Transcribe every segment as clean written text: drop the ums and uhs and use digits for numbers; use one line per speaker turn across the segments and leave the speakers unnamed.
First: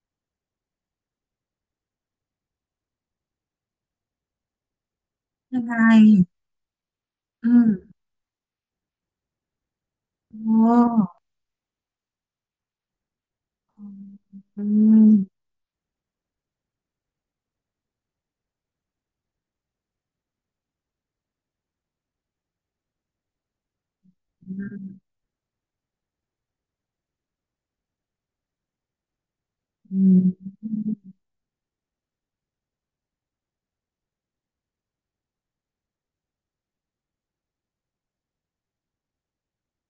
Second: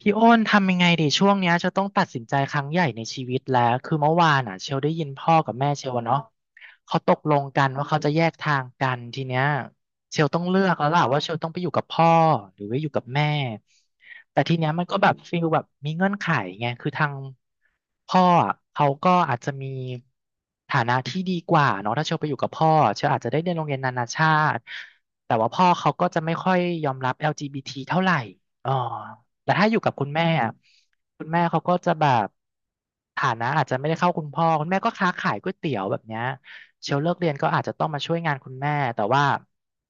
พี่อ้นทำยังไงดีช่วงเนี้ยเชลต้องตัดสินใจครั้งใหญ่ในชีวิตแล้วคือเมื่อวานอ่ะเชลได้ยินพ่อกับ
ยัง
แม่
ไง
เชลอะเนาะเขาตกลง
อื
กันว่า
ม
เขาจะแยกทางกันทีเนี้ยเชลต้องเลือ
โอ้
กแล้วล่ะว่าเชลต้องไปอยู่กับพ่อหรือว่าอยู่กับแม่แต่ที
อื
เนี้ยมันก็แบบฟี
ม
ลแบบมีเงื่อนไขไงคือทางพ่ออะเขาก็อาจจะมีฐานะที่ดีกว่าเนาะถ้าเชลไปอยู่กับพ่อเชลอาจจะได้เรียนโรงเรียนนานาชา
อื
ติ
ม
แต่ว่าพ่อเขาก็จะไม่ค่อยยอมรับ LGBT เท่าไหร่อ๋อ แต่ถ้าอยู่กับคุ
อื
ณแม่อะ
ม
คุณแม่เขาก็จะแบบฐานะอาจจะไม่ได้เข้าคุณพ่อคุณแม่ก็ค้าขายก๋วยเตี๋ยวแบบเนี้ยเชลเลิกเรียนก็อาจจะต้องมาช่วยงานคุณแม่แต่ว่า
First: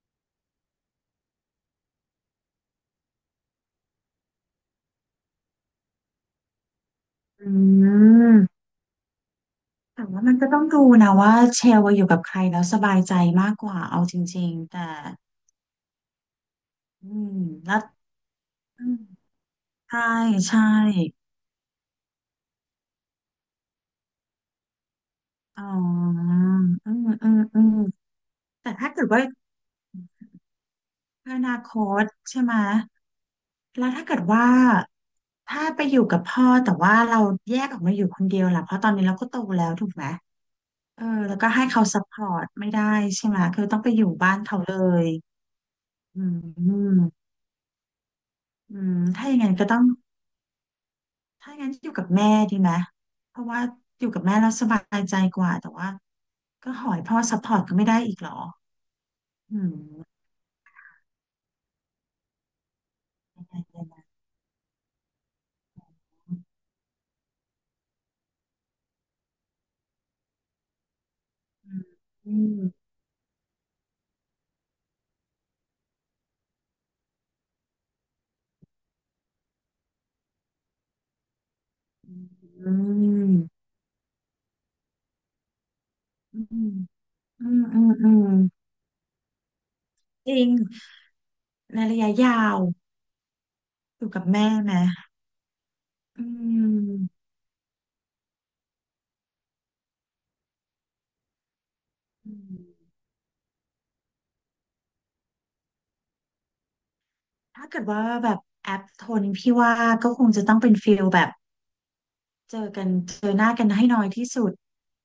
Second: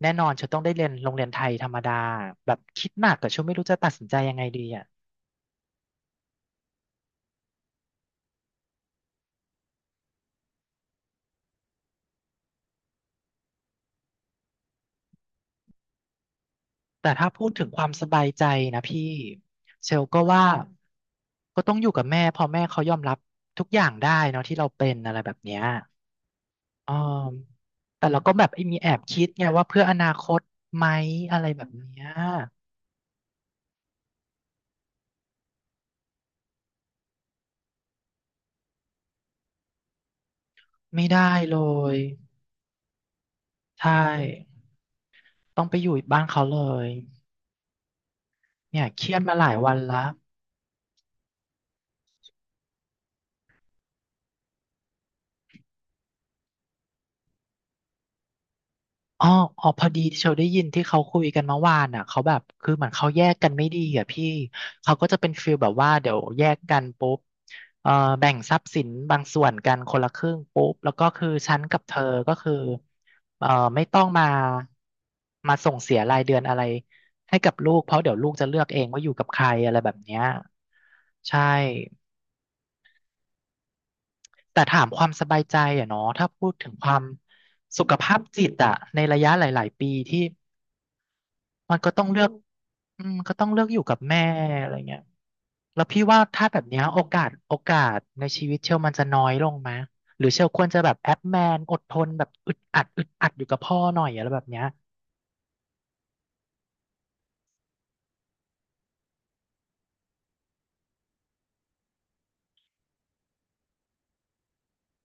แน่นอนเชลต้องได้เรียนโรงเรียนไทยธรรมดาแบบคิดหนักกับเชลไม่รู้จะตัดสินใจยังไงดีอ่ะ
อืมแต่ว่ามันก็ต้องดูนะว่าเชลว่าอยู่กับใครแล้วสบายใจมากกว่าเอาจริงๆแต่อื
แต่ถ้า
ม
พูดถึง
แล้
ค
ว
วามสบายใจนะ
อืม
พี่เช
ใช่
ลก็ว่า
ใช่
ก็ต้องอยู่กับแม่พอแม่เขายอมรับทุกอย่างได้เนาะที่เราเป็นอะไรแบบเนี้ย
อ๋ออืมอื
อ่
ม
า
อืม
แต่เราก็แบบไอ้
แต่
มีแอ
ถ้า
บ
เกิดว่า
คิดไงว่าเพื่ออนาคตไหม
อ
อะไร
นา
แบบ
ค
เนี้
ต
ย
ใช่ไหมแล้วถ้าเกิดว่าถ้าไปอยู่กับพ่อแต่ว่าเราแยกออกมาอยู่คนเดียวล่ะเพราะตอนนี้เราก็โตแล้วถูกไหม เอ
ไม่
อ
ได้
แล้วก็
เล
ให้เขา
ย
ซัพพอร์ตไม่ได้ใช่ไหมคือต้องไป
ใช่
อยู่บ้านเขาเลย
ต้องไปอยู่บ้า
อื
น
ม
เขาเล
อื
ย
มอื
เนี่ย
ม
เครียด
ถ้าอ
มา
ย่าง
หลา
นั้
ย
นก็
วัน
ต้อง
ละ
ถ้าอย่างนั้นอยู่กับแม่ดีไหมเพราะว่าอยู่กับแม่แล้วสบายใจกว่าแต่ว่าก็หอยพ่อซัพพอร์ตก็ไม่ได้อีกเหรอ
อ๋อ
อื
อ๋อ
ม
พอดีเชลได้ยินที่เขาคุยกันเมื่อวานอ่ะเขาแบบคือเหมือนเขาแยกกันไม่ดีอ่ะพี่เขาก็จะเป็นฟีลแบบว่าเดี๋ยวแยกกันปุ๊บเอ่อแบ่งทรัพย์สินบางส่วนกันคนละครึ่งปุ๊บแล้วก็คือฉันกับเธอ
อื
ก็คือ
ม
เอ่อไม่ต้องมาส่งเสียรายเดือนอะไรให้กับลูกเพราะเดี๋ยวลูกจะเลือกเองว่าอยู่กับใครอะไรแบบเนี้ยใช่
อืมอืม
แต่ถามความสบายใจอะเนาะถ้า
อื
พูดถึง
ม
ความ
อืมอื
สุ
ม
ข
อื
ภาพ
ม
จิตอะในระยะหลายๆปีที่
จริง
มัน
ใน
ก็
ระ
ต้อง
ยะ
เลือก
ยาว
อืมก็ต้องเลือกอยู่กับ
อยู่
แม่
กับแม่
อะ
ไห
ไร
ม
เงี้ยแล้วพี่ว่า
อื
ถ้าแบบเนี้ย
ม
โอกาสในชีวิตเชลมันจะน้อยลงไหมหรือเชลควรจะแบบแอปแมนอดทนแบบ
อืม
อึดอัดอยู่กับพ่อหน่อยอะไรแบบเนี้ย
ถ้าเกิดว่าแบบแอปโทนพี่ว่าก็คงจะต้องเป็นฟิลแบบเจอกันเจอหน้ากันให้น้อยที่สุด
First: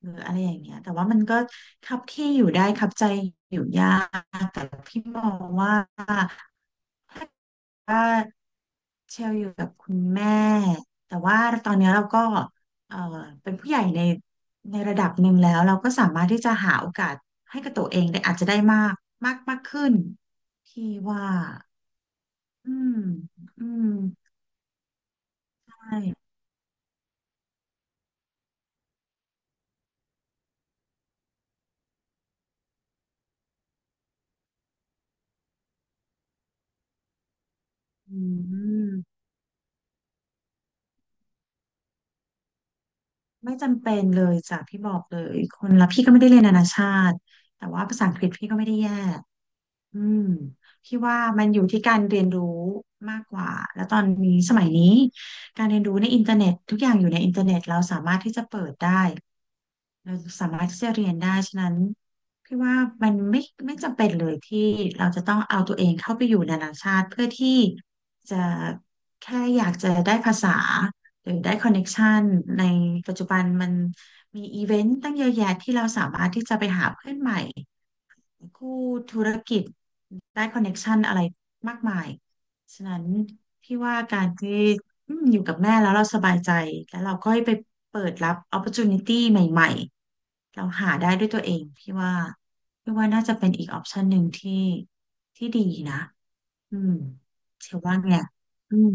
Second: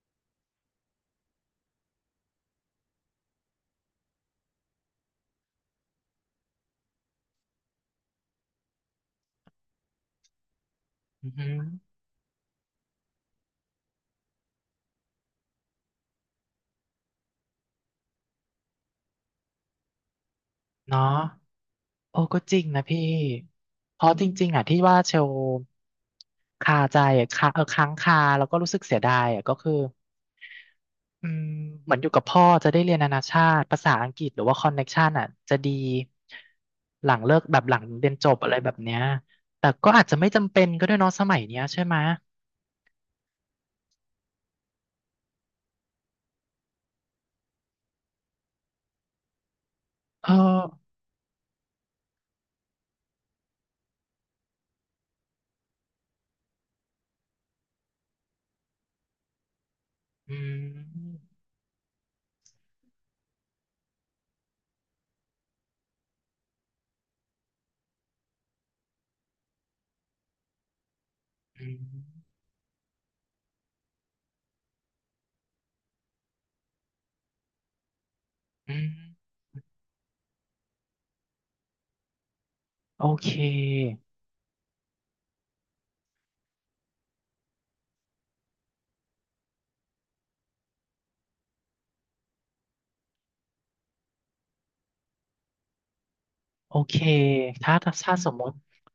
หรืออะไรอย่างเงี้ยแต่ว่ามันก็คับที่อยู่ได้คับใจอยู่ยากแต่พี่มองว่าถ้าเกิดว่าเชลอยู่กับคุณแม่แต่
อือ
ว่า
หือ
ตอนนี้ยเราก็เอ่อเป็นผู้ใหญ่ในระดับหนึ่งแล้วเราก็สามารถที่จะหาโอกาสให้กับตัวเองได้อาจจะได้มากมากมากขึ้นพี่
เนาะ
ว่า
โอ้ก็จริง
อื
นะ
ม
พี่
อืม
เพราะจริงๆอ่ะที่ว่าเชล
ใช่
คาใจอะคาค้างคาแล้วก็รู้สึกเสียดายอ่ะก็คือ อืมเหมือนอยู่กับพ่อจะได้เรียนนานาชาติภาษาอังกฤษหรือว่าคอนเน็กชันอ่ะจะดีหลังเลิกแบบหลังเรียน
อื
จบอะไรแบบเนี้ย
ม
แต่ก็อาจจะไม่จำเป็นก็ด้วยเนาะสมัยเนี้ยใช่ไหม
ไม่จำเป็นเลยจากพี่บอกเลยคนละพี่ก็ไม่ได้เรียนนานาชาติแต่ว่าภาษาอังกฤษพี่ก็ไม่ได้แย่ อืม
เออ
พี่ว่ามันอยู่ที่การเรียนรู้มากกว่า แล้วตอนนี้สมัยนี้การเรียนรู้ในอินเทอร์เน็ตทุกอย่างอยู่ในอินเทอร์เน็ตเราสามารถที่จะเปิดได้เรา
อื
สามารถที่จะเรียน
ม
ได้ฉะนั้นพี่ว่ามันไม่จำเป็นเลยที่เราจะต้องเอาตัวเองเข้าไปอยู่นานาชาติเพื่อที่จะแค่อยากจะได้ภาษาหรือได้ค
อื
อนเน็กชัน
ม
ในปัจจุบันมันมีอีเวนต์ตั้งเยอะแยะที่เราสามารถที่จะไปหาเพื่อนใหม่ คู่
อืม
ธุรกิจได้คอนเน็กชันอะไรมากมาย ฉะนั้
โอ
น
เค
พี่ว่าการที่อืมอยู่กับแม่แล้วเราสบายใจแล้วเราค่อยไปเปิดรับ opportunity ใหม่ๆเราหาได้ด้วยตัวเองพี่ว่าพี่ว่าน่าจะเป็นอีกออปชันหนึ่งที่ดีนะ
โอ
อืม
เคถ้า
เชื่อ
ถ้า
ว่า
ถ้า
ไง
สมมติ
อืม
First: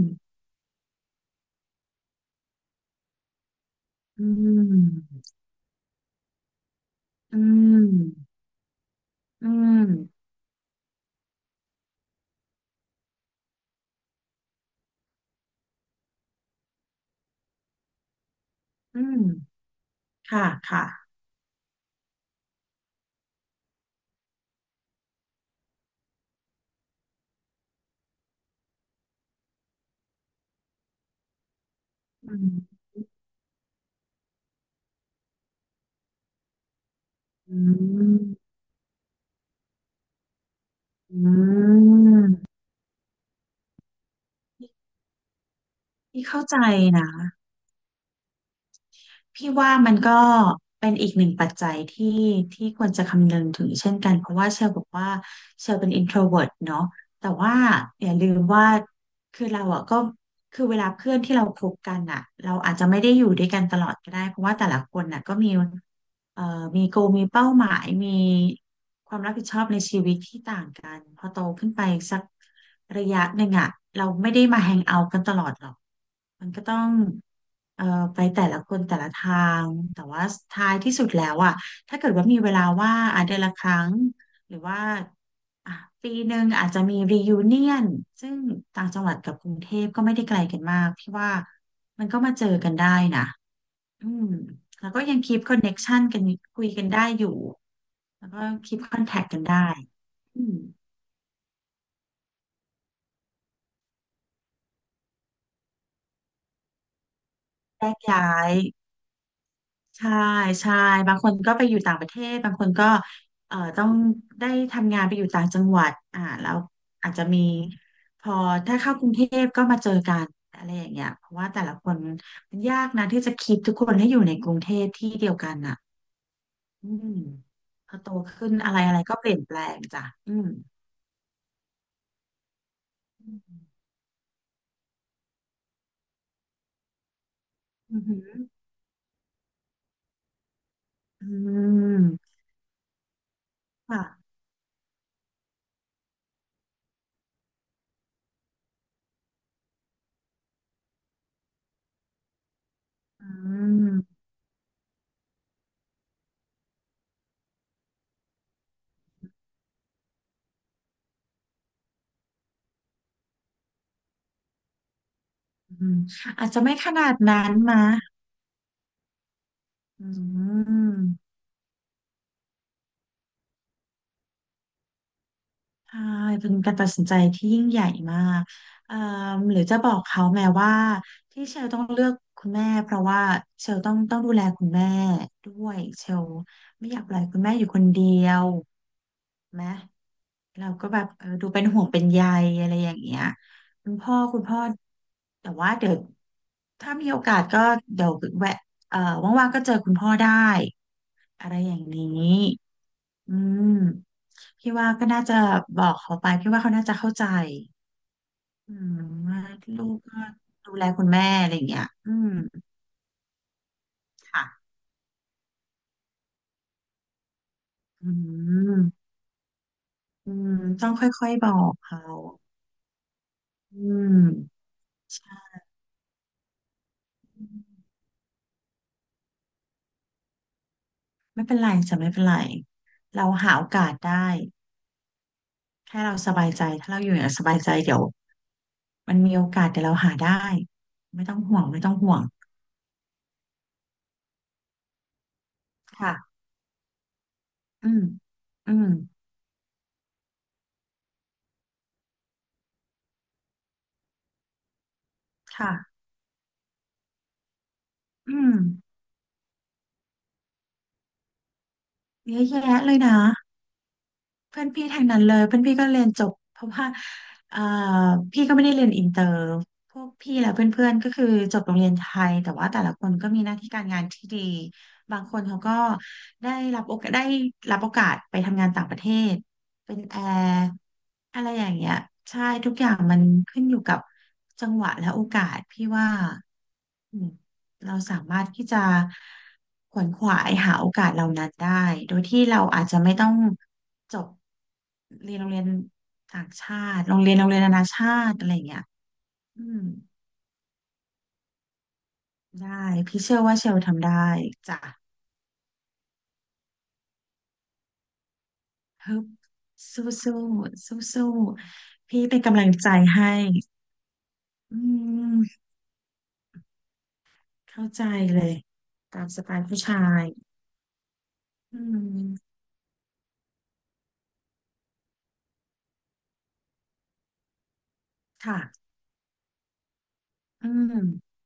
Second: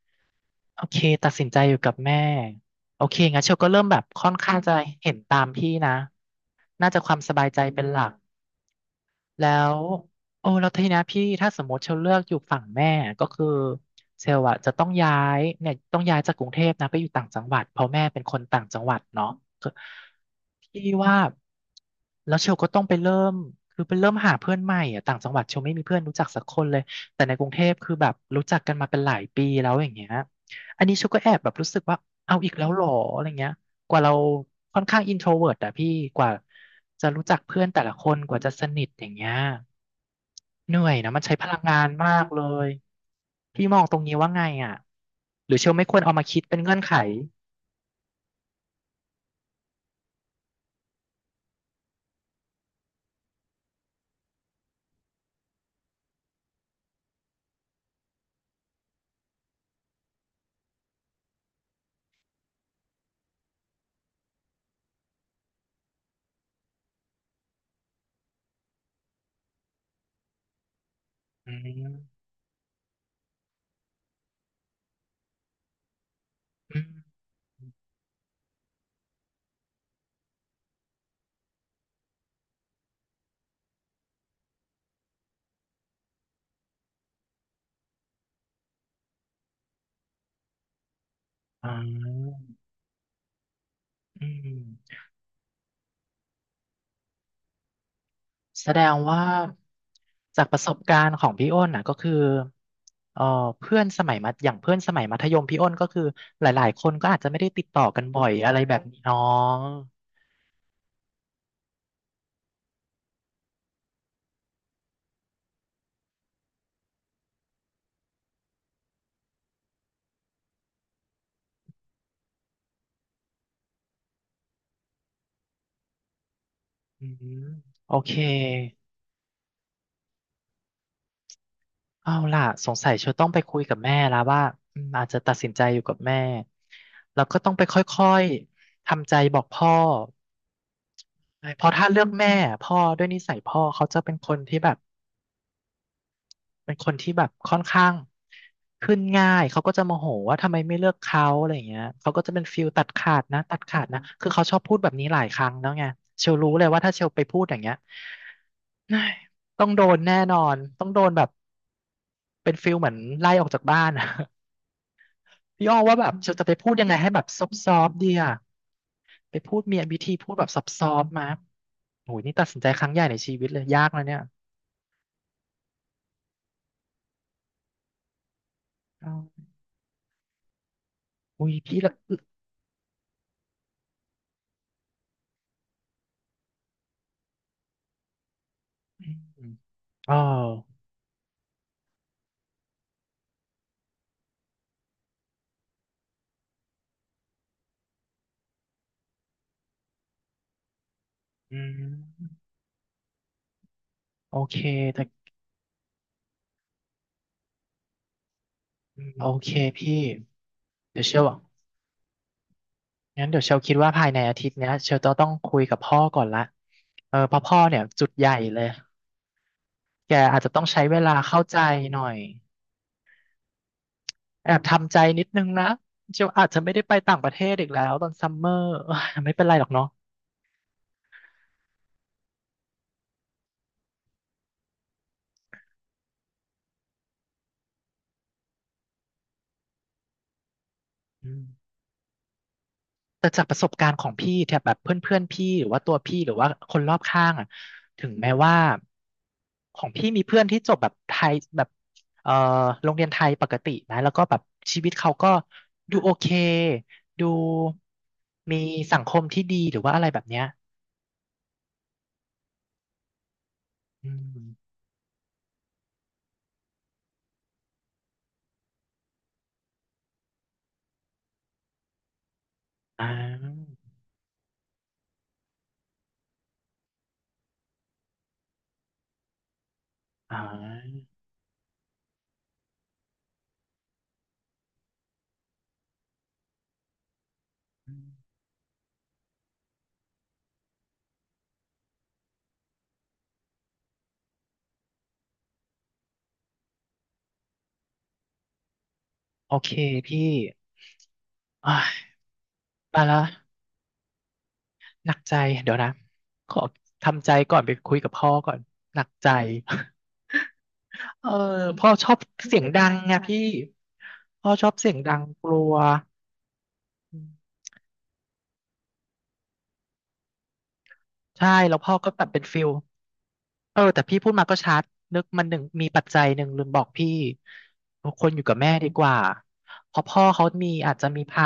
โอเคตัดสินใจอยู่กับแม่โอเคงั้นเชลก็เริ่มแบบ
อื
ค่อนข้างจะเห็น
ม
ตามพี่นะน่าจะความส
อื
บายใจเป็นห
ม
ลัก
อื
แล้ว
ม
โอ้แล้วทีนะพี่ถ้าสมมติเชลเลือกอยู่ฝั่งแม่ก็คือเชลอะจะต้องย้ายเนี่ยต้องย้ายจากกรุงเทพนะไปอยู่ต่างจังหวัดเพราะแม่เป็นคนต่างจังหวัด
อืม
เนาะคือ
ค่ะ
พี่
ค่ะ
ว่าแล้วเชลก็ต้องไปเริ่มไปเริ่มหาเพื่อนใหม่อะต่างจังหวัดเชลไม่มีเพื่อนรู้จักสักคนเลยแต่ในกรุงเทพคือแบบรู้จักกันมาเป็นหลายปีแล้วอย่างเงี้ยอันนี้เชลก็แอบแบบรู้สึกว่า
อื
เอาอีกแล้ว
ม
เหรออะไรเงี้ย กว่าเราค่อนข้างอินโทรเวิร์ตอะพี่กว่าจะรู้จัก
อื
เพื่อนแต่ละค
ม
นกว่าจะสนิทอย่างเงี้ยเหนื่อยนะมั
อื
นใช้พลังงานมาก
ม
เลยพี่มองตรงนี้ว่าไงอ่ะหรือเชลไม่ควรเอามา
พี่
คิด
เข้า
เป็
ใจ
นเงื่อนไข
นะพี่ว่ามันก็เป็นอีกหนึ่งปัจจัยที่ควรจะคำนึงถึงเช่นกันเพราะว่าเชลบอกว่าเชลเป็น introvert เนาะแต่ว่าอย่าลืมว่าคือเราอ่ะก็คือเวลาเพื่อนที่เราคบกันอ่ะเราอาจจะไม่ได้อยู่ด้วยกันตลอดก็ได้เพราะว่าแต่ละคนน่ะก็มีเอ่อมีโกมีเป้าหมายมีความรับผิดชอบในชีวิตที่ต่างกันพอโต
อื
ขึ้นไป
ม
สักระยะหนึ่งอ่ะเราไม่ได้มาแฮงเอาท์กันตลอดหรอกมันก็ต้อ
อืม
ง เอ่อไปแต่ละคนแต่ละทางแต่ว่าท้ายที่สุดแล้วอ่ะถ้าเกิดว่ามีเวลาว่างอ่ะเดือนละครั้งหรือว่าอ่ะปีหนึ่งอาจจะมี reunion ซึ่งต่างจังหวัดกับกรุงเทพก็ไม่ได้ไกลกันมากพี่ว่า
อ่
มันก็มา
า
เจอกันได้นะอืม
อื
แล้ว
ม
ก็ยังคีปคอนเน็กชันกันคุยกันได้อยู่แล้วก็
แส
คี
ด
ปค
ง
อนแท
ว่า
คกันได้อื
จากป
ม
ระสบการณ์ของพี่อ้นนะก็คือเอ่อเพื่อนสมัยมัธอย่างเพื่อนสมัยมัธยมพี่อ้นก็คือหลายๆคนก็อาจจะไม่ได้ติดต่อ
แยก
กันบ่
ย้า
อยอะ
ย
ไรแบบนี้เนาะ
ใช่ใช่บางคนก็ไปอยู่ต่างประเทศบางคนก็ต้องได้ทำงานไปอยู่ต่างจังหวัดอ่าแล้วอาจจะมีพอถ้าเข้ากรุงเทพก็มาเจอกันอะไรอย่างเงี้ยเพราะว่าแต่ละคนมันยากนะที่จะคิดทุกคนให้อยู่ในกรุงเทพที่เดียวกันอ่ะอื
อื
ม
ม
พ
โอ
อโต
เค
ขึ้นอะไรอะไรก็เปลี่ยนแปลงจ้ะอืม
เอาล่ะสงสัยเชลต้อง
อื
ไปคุ
ม
ยกับแม่แล้วว่าอืมอาจจะตัดสินใจอยู่กับแม่แล้วก็ต้องไปค
อือ
่อ
หือ
ยๆทำใจบอกพ่อ
อื
ใช่เพราะถ้าเลือกแม่
ม
พ่อด้วยนิสัยพ่อเขาจะเป็น
ค่ะ
คนที่แบบ เป็นคนที่แบบค่อนข้างขึ้นง่าย เขาก็จะโมโหว่าทำไมไม่เลือกเขาอะไรอย่างเงี้ยเขาก็จะเป็นฟิลตัดขาด
อื
นะตัดขาดนะ
ม
คือเขาชอบพูดแบบนี้หลายครั้งแล้วไงเชลรู้เลยว่าถ้าเชลไปพูดอย่างเงี้ย เฮ้ยต้องโดนแน่นอนต้องโดนแบบเป็นฟิลเหมือนไล่ออกจากบ้านอะ พี่อ้อ
อื
ว่า
ม
แบบเชลจะ
อาจ
ไป
จะ
พู
ไม่
ดยัง
ข
ไง
นา
ให้
ด
แบบ
นั้
ซอฟ
น
ซอ
มา
ฟดีอะไปพูดมีวิ
อื
ธีพูดแบบซอฟซอฟมา
ม
โหยนี่ตัดสินใจครั้งใหญ่ในชีวิตเลยยากนะเนี่ย
ใช่เป็นการตัดสินใจที่ยิ่งใหญ่มากเอ่อ
อ๋อ
หรือจะบอกเขาแม้ว่าที่
อุ้ย
เชล
พี่
ต้อง
ละ
เลือกคุณแม่เพราะว่าเชลต้องดูแลคุณแม่ด้วยเชลไม่อยากปล่อยคุณแม่อยู่คนเดียว
อม
ไหม
อ๋อ
เราก็แบบเออดูเป็นห่วงเป็นใยอะไรอย่างเงี้ยคุณพ่อแต่ว่าเดี๋ยวถ้ามีโอกาสก็เดี๋ยวแวะเอ่อว่างๆก็เจอคุณพ่อได้อะไร
อื
อย่างนี้
ม
อืม
โอเค
พี่ว่า
แต่
ก็น่าจะบอกเขาไปพี่ว่าเขาน่าจะเข้าใจอืม
อืมโอ
ว่า
เค
ลูก
พี่
ก็ดูแล
เดี๋ย
คุ
ว
ณ
เช
แม่
ล
อะไรอย่างเงี้ยอืม
งั้นเดี๋ยวเชลคิดว่าภายในอาทิตย์เนี้
ค่ะ
ยเชลต้องคุยกับพ่อก่อนละเออเพราะพ่อเนี่ยจุ
อื
ดใหญ่เลย
ม
แก
อื
อาจจะ
ม
ต้องใช้
ต้อง
เว
ค
ลา
่อย
เข้า
ๆบอ
ใจ
ก
ห
เขา
น่อย
อืม
แอบทำใจนิดนึงนะเชลอาจจะไม่ได้ไปต่างประเทศอีกแล้วตอนซัมเมอร์เอ้ยไม่เป็นไรหรอกเนาะ
ไม่เป็นไรจะไม่เป็นไรเราหาโอกาสได้แค่เราสบายใจถ้าเราอยู่อย่างสบายใจเดี๋ยวมันมีโอกาสเดี๋ยวเราหาได้ไม่ต้
อื
องห่วง
ม
ไม่ต้องห่วง
แต่จากประสบการณ์ของพี่แถบแบบเพื่อนๆพอนพี่หรือว่าตัวพี่หรือ
ค่ะ
ว่าคนรอบข้างอ่ะ
อืม
ถึงแม้ว่า
อืม
ของพี่มีเพื่อนที่จบแบบไทยแบบเอ่อโรงเรียนไทยปกตินะแล้วก็แบบชีวิตเขาก็ดู
ค่ะ
โอเคดู
อืม
มีสังคมที่ดีหรือว่าอะไรแบบเนี้ย
เยอะแยะเลยนะ
อื
เพื่อน
ม
พี่ทางนั้นเลยเพื่อนพี่ก็เรียนจบเพราะว่าเอ่อพี่ก็ไม่ได้เรียนอินเตอร์พวกพี่และเพื่อนๆก็คือจบโรงเรียนไทยแต่ว่าแต่ละค
อ่
นก็มีหน้าที่
า
การงานที่ดีบางคนเขาก็ได้ได้รับโอกาสไปทำงานต่างประเทศเป็นแอ
อ่
ร์
า
อะไรอย่างเงี้ยใช่ทุกอย่างมันขึ้นอยู่กับจังหวะและโอกาสพี่ว่าอืม
อื
เราสา
ม
มารถที่จะขวนขวายหาโอกาสเหล่านั้นได้โดยที่เราอาจจะไม่ต้อง จบเรียนโรงเรียนต่างชาติโรงเรียนนานาชาติอะไรอย่างเงี้ย
โอ
อื
เค
ม
พี่อ่า
ได้
ไปละ
พี่เชื่อว่าเชลทำได้จ้ะ
หนักใจเดี๋ยวนะขอทำใจก่อนไปคุยกับพ่อก่อนหนัก
ฮึบ
ใจ
สู้สู้สู้
เอ
สู้
อพ่อช
ๆ
อบ
พี่เป็น
เสี
กำ
ย
ลั
ง
ง
ดั
ใจ
งไง
ให้
พี่พ่อชอบ
อื
เสียงดังก
ม
ลัวอืม
เข้าใจเลยตามสไตล์ผู้ชาย
ใช่แล้
อื
วพ่อก็แบบเป็น
ม
ฟิลเออแต่พี่พูดมาก็ชัดนึกมันหนึ่งมีปัจจัยหนึ่งลืมบอกพี่คนอยู่กับ
ค่ะ
แม่ดีกว่าเพราะพ่อเขา
อื
มีอาจจะมี
ม
พา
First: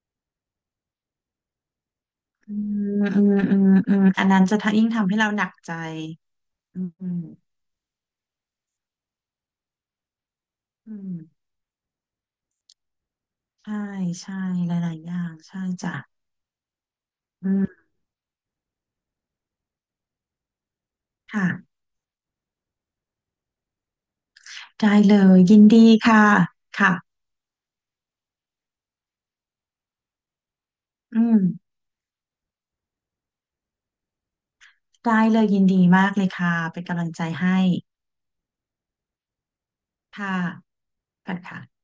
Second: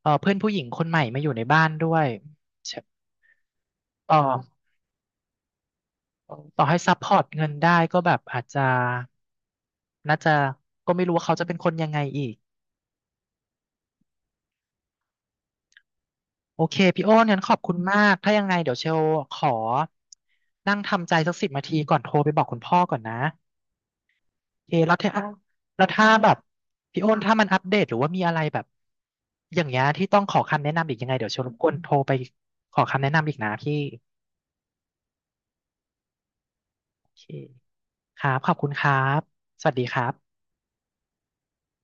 เออเพื่อนผู้หญิงคนใหม่มาอยู่ในบ้านด้วย
อืมอืมอืมอืม
ต่
อันนั้นจะ
อ
ทะยิ่งทำให้เราหนักใจ
ต่อให้
อื
ซัพพอร์ตเงิน
ม
ได้ก็แบบอาจจะน่าจะก็
อื
ไม่รู้
ม
ว่าเขาจะเป็นคนยังไงอีก
ใช่ใช่หลายๆอย่างใช่จ้ะ
โอเคพี่โอ้นงั้น
อื
ขอบคุณ
ม
มากถ้ายังไงเดี๋ยวเชลขอนั่งทำใจสัก
ค่ะ
10 นาทีก่อนโทรไปบอกคุณพ่อก่อนนะโอเค
ได้
แล้วถ้า
เลยยิน
แล้
ดี
วถ้า
ค่ะ
แบบ
ค่ะ
พี่โอ้นถ้ามันอัปเดตหรือว่ามีอะไรแบบอย่างเงี้ยที่ต้องขอคำแนะนำอีกยังไง
อื
เดี๋ยว
ม
เชลรบกวนโทรไปขอคำแนะนำอีกนะพี่
ได้เลยยินดีมากเลยค่ะ เป็นกำลั
โอ
งใจ
เค
ให้
ครับขอบคุณครับสวัสดีครับ
ค่ะค่ะค่ะ